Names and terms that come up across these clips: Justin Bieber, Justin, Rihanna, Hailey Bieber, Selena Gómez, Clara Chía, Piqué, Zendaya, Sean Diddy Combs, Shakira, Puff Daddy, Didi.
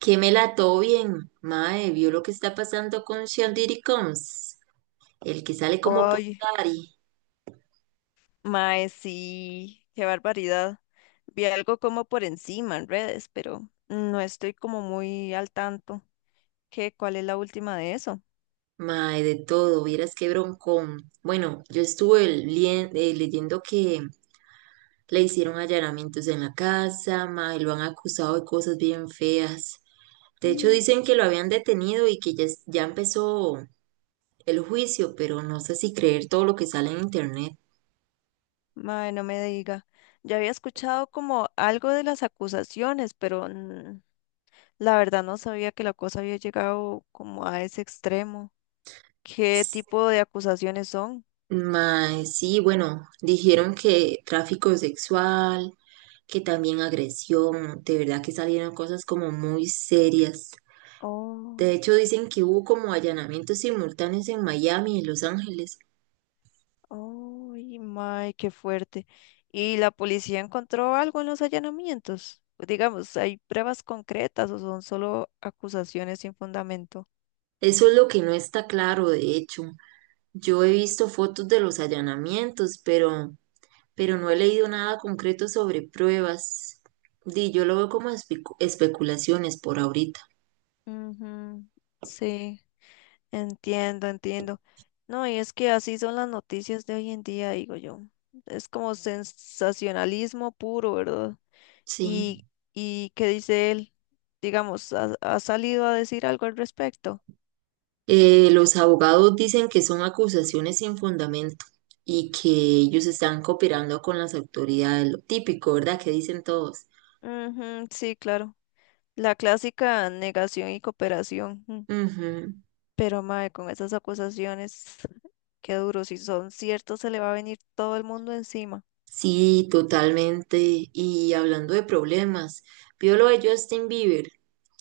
Que me la ató bien, mae, vio lo que está pasando con Sean Diddy Combs, el que sale como Puff Ay, Daddy, mae, sí, qué barbaridad. Vi algo como por encima en redes, pero no estoy como muy al tanto. ¿Qué? ¿Cuál es la última de eso? mae, de todo, vieras qué broncón. Bueno, yo estuve leyendo que le hicieron allanamientos en la casa, mae, lo han acusado de cosas bien feas. De hecho, Mm, dicen que lo habían detenido y que ya, ya empezó el juicio, pero no sé si creer todo lo que sale en internet. mae, no me diga. Ya había escuchado como algo de las acusaciones, pero la verdad no sabía que la cosa había llegado como a ese extremo. ¿Qué tipo de acusaciones son? Mae, sí, bueno, dijeron que tráfico sexual, que también agresión, de verdad que salieron cosas como muy serias. De Oh. hecho, dicen que hubo como allanamientos simultáneos en Miami y Los Ángeles. Ay, may, qué fuerte. ¿Y la policía encontró algo en los allanamientos? Digamos, ¿hay pruebas concretas o son solo acusaciones sin fundamento? Eso es lo que no está claro, de hecho. Yo he visto fotos de los allanamientos, pero no he leído nada concreto sobre pruebas. Di, yo lo veo como especulaciones por ahorita. Ujú, sí, entiendo, No, y es que así son las noticias de hoy en día, digo yo. Es como sensacionalismo puro, ¿verdad? Sí. ¿Y, qué dice él? Digamos, ¿ha, salido a decir algo al respecto? Los abogados dicen que son acusaciones sin fundamento y que ellos están cooperando con las autoridades, lo típico, ¿verdad? Que dicen todos. Ujú, sí, claro. La clásica negación y cooperación. Ujú. Pero, mae, con esas acusaciones, qué duro. Si son ciertos, se le va a venir todo el mundo encima. Sí, totalmente. Y hablando de problemas, vio lo de Justin Bieber,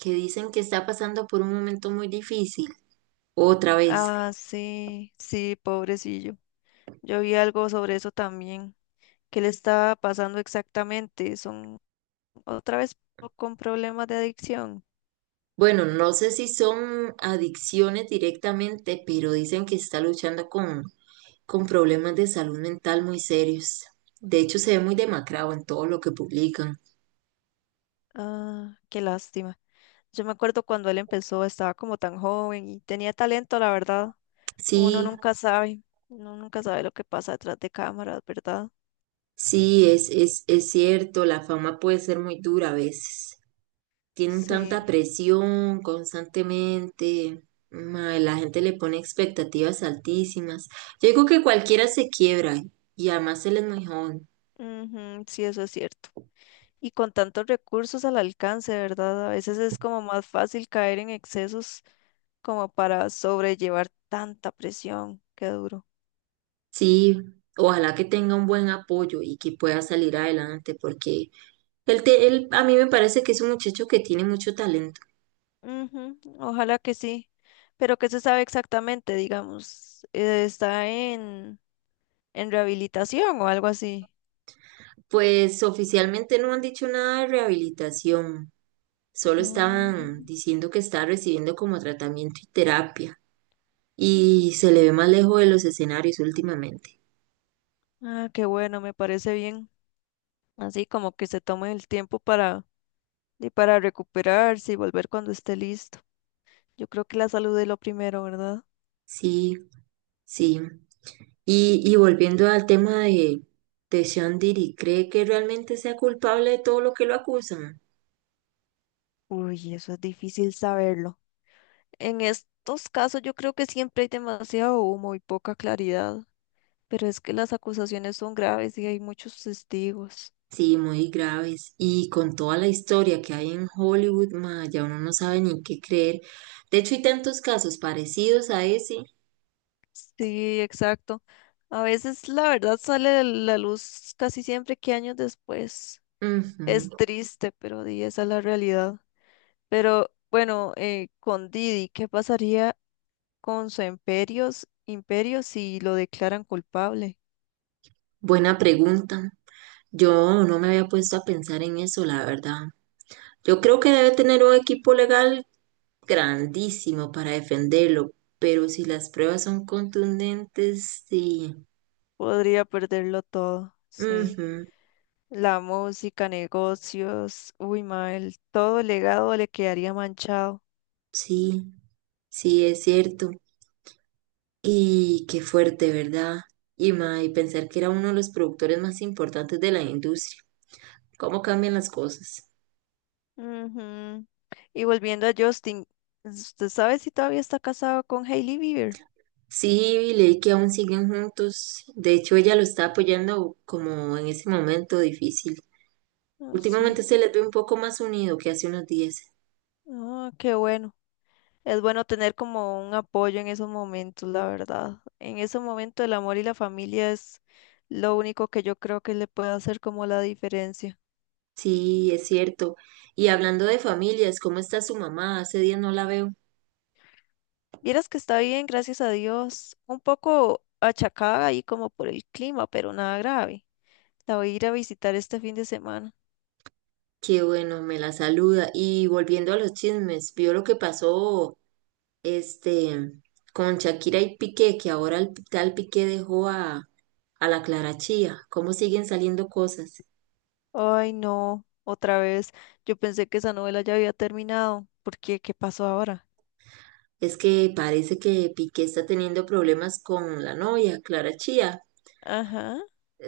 que dicen que está pasando por un momento muy difícil, otra vez. Ah, sí, sí, pobrecillo. Yo vi algo sobre eso también. ¿Qué le estaba pasando exactamente? Son otra vez con problemas de adicción. Bueno, no sé si son adicciones directamente, pero dicen que está luchando con problemas de salud mental muy serios. De hecho, se ve muy demacrado en todo lo que publican. Ah, qué lástima. Yo me acuerdo cuando él empezó, estaba como tan joven y tenía talento, la verdad. Uno Sí, nunca sabe, uno nunca sabe lo que pasa detrás de cámaras, ¿verdad? sí, es cierto, la fama puede ser muy dura a veces. Tienen tanta Sí, presión constantemente. Mae, la gente le pone expectativas altísimas. Yo digo que cualquiera se quiebra y además él es muy joven. ujú, sí, eso es cierto. Y con tantos recursos al alcance, ¿verdad? A veces es como más fácil caer en excesos como para sobrellevar tanta presión. Qué duro. Sí, ojalá que tenga un buen apoyo y que pueda salir adelante porque él a mí me parece que es un muchacho que tiene mucho talento. Ujú, ojalá que sí. Pero ¿qué se sabe exactamente, digamos? ¿Está en, rehabilitación o algo así? Pues oficialmente no han dicho nada de rehabilitación, solo Ah, estaban diciendo que está recibiendo como tratamiento y terapia y se le ve más lejos de los escenarios últimamente. Qué bueno, me parece bien. Así como que se tome el tiempo para, para recuperarse y volver cuando esté listo. Yo creo que la salud es lo primero, ¿verdad? Sí, sí. Y volviendo al tema de Sean Diddy, ¿cree que realmente sea culpable de todo lo que lo acusan? Uy, eso es difícil saberlo. En estos casos yo creo que siempre hay demasiado humo y poca claridad, pero es que las acusaciones son graves y hay muchos testigos. Sí, muy graves. Y con toda la historia que hay en Hollywood, ma, ya uno no sabe ni qué creer. De hecho, hay tantos casos parecidos a ese. Sí, exacto. A veces la verdad sale a la luz casi siempre que años después. Es Ujú. triste, pero di, esa es la realidad. Pero bueno, con Didi, ¿qué pasaría con su imperio si lo declaran culpable? Buena pregunta. Yo no me había puesto a pensar en eso, la verdad. Yo creo que debe tener un equipo legal grandísimo para defenderlo, pero si las pruebas son contundentes, sí. Podría perderlo todo, sí. Ujú, La música, negocios, uy, mal, todo legado le quedaría manchado. sí, sí, es cierto. Y qué fuerte, ¿verdad? Y, ma, y pensar que era uno de los productores más importantes de la industria. ¿Cómo cambian las cosas? Ujú. Y volviendo a Justin, ¿usted sabe si todavía está casado con Hailey Bieber? Sí, leí que aún siguen juntos. De hecho, ella lo está apoyando como en ese momento difícil. Ah, sí. Últimamente se les ve un poco más unido que hace unos días. Ah, qué bueno. Es bueno tener como un apoyo en esos momentos, la verdad. En ese momento el amor y la familia es lo único que yo creo que le puede hacer como la diferencia. Sí, es cierto. Y hablando de familias, ¿cómo está su mamá? Hace días no la veo. Vieras que está bien, gracias a Dios. Un poco achacada ahí como por el clima, pero nada grave. La voy a ir a visitar este fin de semana. Qué bueno, me la saluda. Y volviendo a los chismes, vio lo que pasó este con Shakira y Piqué, que ahora el tal Piqué dejó a la Clara Chía. ¿Cómo siguen saliendo cosas? Ay, no, otra vez. Yo pensé que esa novela ya había terminado. ¿Por qué? ¿Qué pasó ahora? Es que parece que Piqué está teniendo problemas con la novia, Clara Chía. Ajá.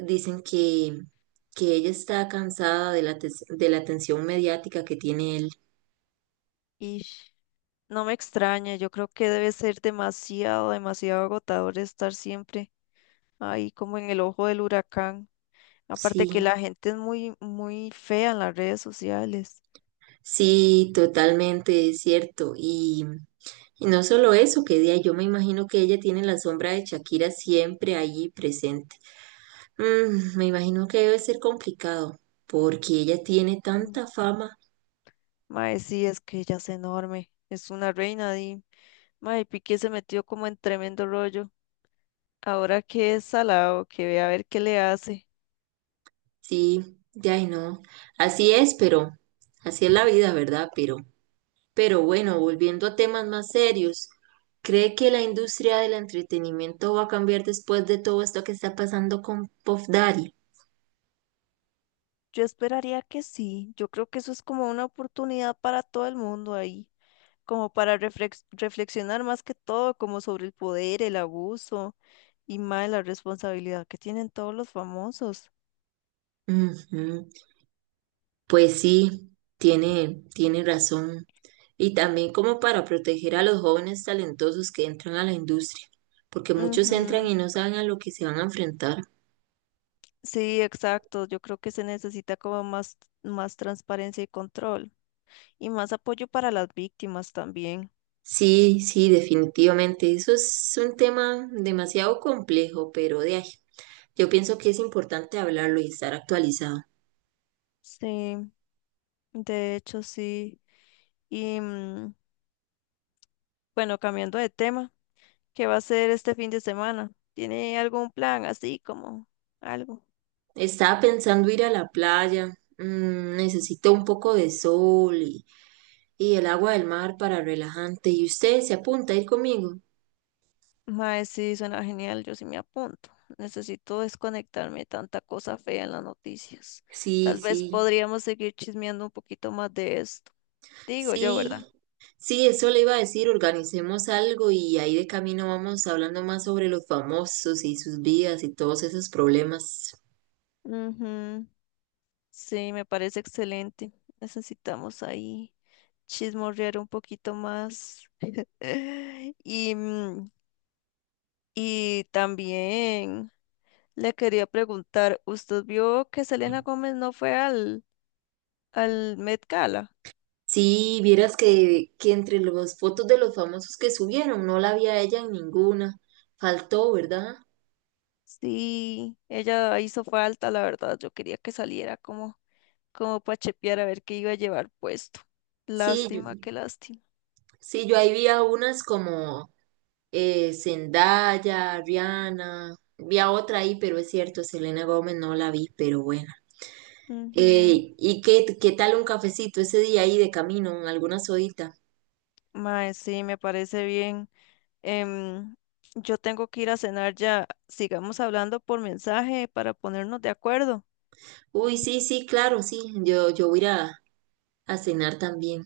Dicen que ella está cansada de de la atención mediática que tiene él. Y no me extraña, yo creo que debe ser demasiado, demasiado agotador estar siempre ahí como en el ojo del huracán. Aparte que Sí, la gente es muy, muy fea en las redes sociales. sí, totalmente es cierto. Y no solo eso, que día yo me imagino que ella tiene la sombra de Shakira siempre allí presente. Me imagino que debe ser complicado, porque ella tiene Mm. tanta fama. Mae, sí, es que ella es enorme, es una reina y mae, Piqué se metió como en tremendo rollo. Ahora que es salado, que ve a ver qué le hace. Sí, ya y no. Así es, pero así es la vida, ¿verdad? Pero bueno, volviendo a temas más serios, ¿cree que la industria del entretenimiento va a cambiar después de todo esto que está pasando con Puff Daddy? Yo esperaría que sí. Yo creo que eso es como una oportunidad para todo el mundo ahí, como para reflexionar más que todo, como sobre el poder, el abuso y más la responsabilidad que tienen todos los famosos. Ujú. Pues sí, tiene razón. Y también como para proteger a los jóvenes talentosos que entran a la industria, porque muchos entran Ujú. y no saben a lo que se van a enfrentar. Sí, exacto. Yo creo que se necesita como más, más transparencia y control y más apoyo para las víctimas también. Sí, sí, definitivamente. Eso es un tema demasiado complejo, pero de ahí. Yo pienso que es importante hablarlo y estar actualizado. Sí, de hecho sí. Y bueno, cambiando de tema. ¿Qué va a hacer este fin de semana? ¿Tiene algún plan así como algo? Estaba pensando ir a la playa. Necesito un poco de sol y el agua del mar para relajante. ¿Y usted se apunta a ir conmigo? Mae, sí, suena genial, yo sí me apunto. Necesito desconectarme de tanta cosa fea en las noticias. Sí, Tal vez sí, podríamos seguir chismeando un poquito más de esto. Digo yo, ¿verdad? sí. Sí, eso le iba a decir, organicemos algo y ahí de camino vamos hablando más sobre los famosos y sus vidas y todos esos problemas. Ujú, sí, me parece excelente. Necesitamos ahí chismorrear un poquito más. Y, y también le quería preguntar, ¿usted vio que Selena Gómez no fue al, Met Gala? Sí, vieras que entre las fotos de los famosos que subieron, no la vi a ella en ninguna. Faltó, ¿verdad? Sí, ella hizo falta, la verdad. Yo quería que saliera como, como para chepear a ver qué iba a llevar puesto. Sí, Lástima, yo- qué lástima. sí, yo ahí vi a unas como Zendaya, Rihanna, vi a otra ahí, pero es cierto, Selena Gómez no la vi, pero bueno. Ujú. ¿Y qué, qué tal un cafecito ese día ahí de camino, alguna sodita? Mae, sí, me parece bien. Em, yo tengo que ir a cenar ya. Sigamos hablando por mensaje para ponernos de acuerdo. Uy, sí, sí, claro, sí, yo voy a ir a cenar también.